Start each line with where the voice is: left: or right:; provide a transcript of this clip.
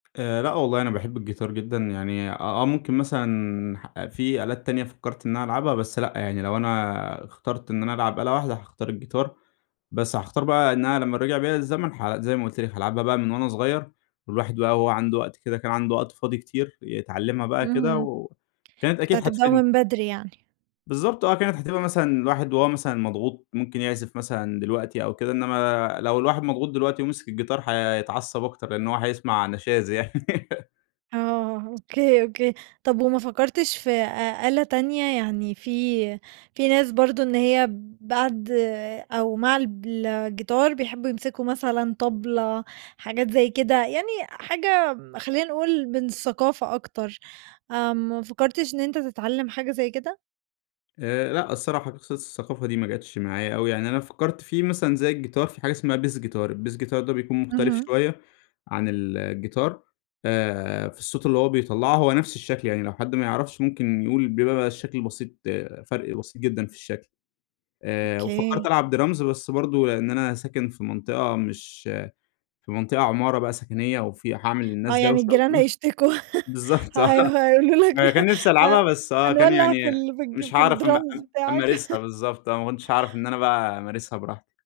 left: آآ لأ، والله أنا باحِب الجيتار جدًا يعني، آآ، آه، ممكن مثلًا في آلات تانية فكَّرت إن أنا ألعبها، بس لأ يعني، لو أنا اخترت إن أنا ألعب آلة واحدة هاختار الجيتار. بس هاختار بقى إن أنا لمّا رجَع بيّا الزمن، iJ زي ما قُلت لك، هالعبها بقى من وأنا صغيِّر، الواحد بقى هو عنده وقت كده، كان عنده وقت فاضي كتير يتعلَّمها بقى كده،
right: اهم.
left: وكانت
right: كنت
left: أكيد
right: هتبدأه
left: هتفيدني.
right: من بدري يعني؟
left: بالضبط، آه، كانت هتبقى مثلًا، الواحد وهو مثلًا مضغوط، ممكن يعزِف مثلًا دلوقتي أو كده. إنّما لو الواحد مضغوط دلوقتي ومسَك الجيتار، هيتعصَّب أكتر، لأنّه هو هيسمع نشاز يعني.
right: آه، أوكي، أوكي، طَب وما فكَّرتش في أ أ آلة تانية؟ يعني في في ناس برضه إن هي بعد أو مع الجيتار بيحبُّوا يمسكوا مثلًا طبلة، حاجات زيّ كده، يعني حاجة خلِّينا نقول من الثقافة أكتر. آآ، ما فكَّرتش إن أنتَ تتعلَّم حاجة زي كده؟
left: آآ، لأ، الصراحة بخصوص الثقافة دي ما جاتش معايا أوي يعني. أنا فكَّرت فيه مثلًا زي الجيتار، في حاجة اسمها bass guitar، الbass guitar ده بيكون مختلِف
right: اهم.
left: شويَّة عن ال الجيتار، آآ في الصوت اللي هو بيطلّعه، هو نفْس الشكل يعني، لو حد ما يعرِفش ممكن يقول، بيبقى الشكل بسيط آآ، فرق بسيط جدًا في الشكل. آآ وفكَّرت
right: أوكي.
left: ألعب drums، بس برضه لأن أنا ساكن في منطقة مش في منطقة عمارة بقى سكنيَّة، وفي هاعمل
right: آه،
left: للناس
right: يعني
left: دوّشة
right: الجيران
left: وبتاع.
right: هيشتكوا،
left: بالضبط،
right: ها
left: آه،
right: هاي هيقولوا لك:
left: ما كان ألعبها
right: "آآ،
left: بس، آه، كان
right: هنولّع في
left: يعني
right: الج في
left: مش
right: في
left: هاعرف أ
right: الdrums بتاعك."
left: أمارسها، بالضبط، آه، ما كُنتِش هاعرف إن أنا بقى أمارسها براحتي.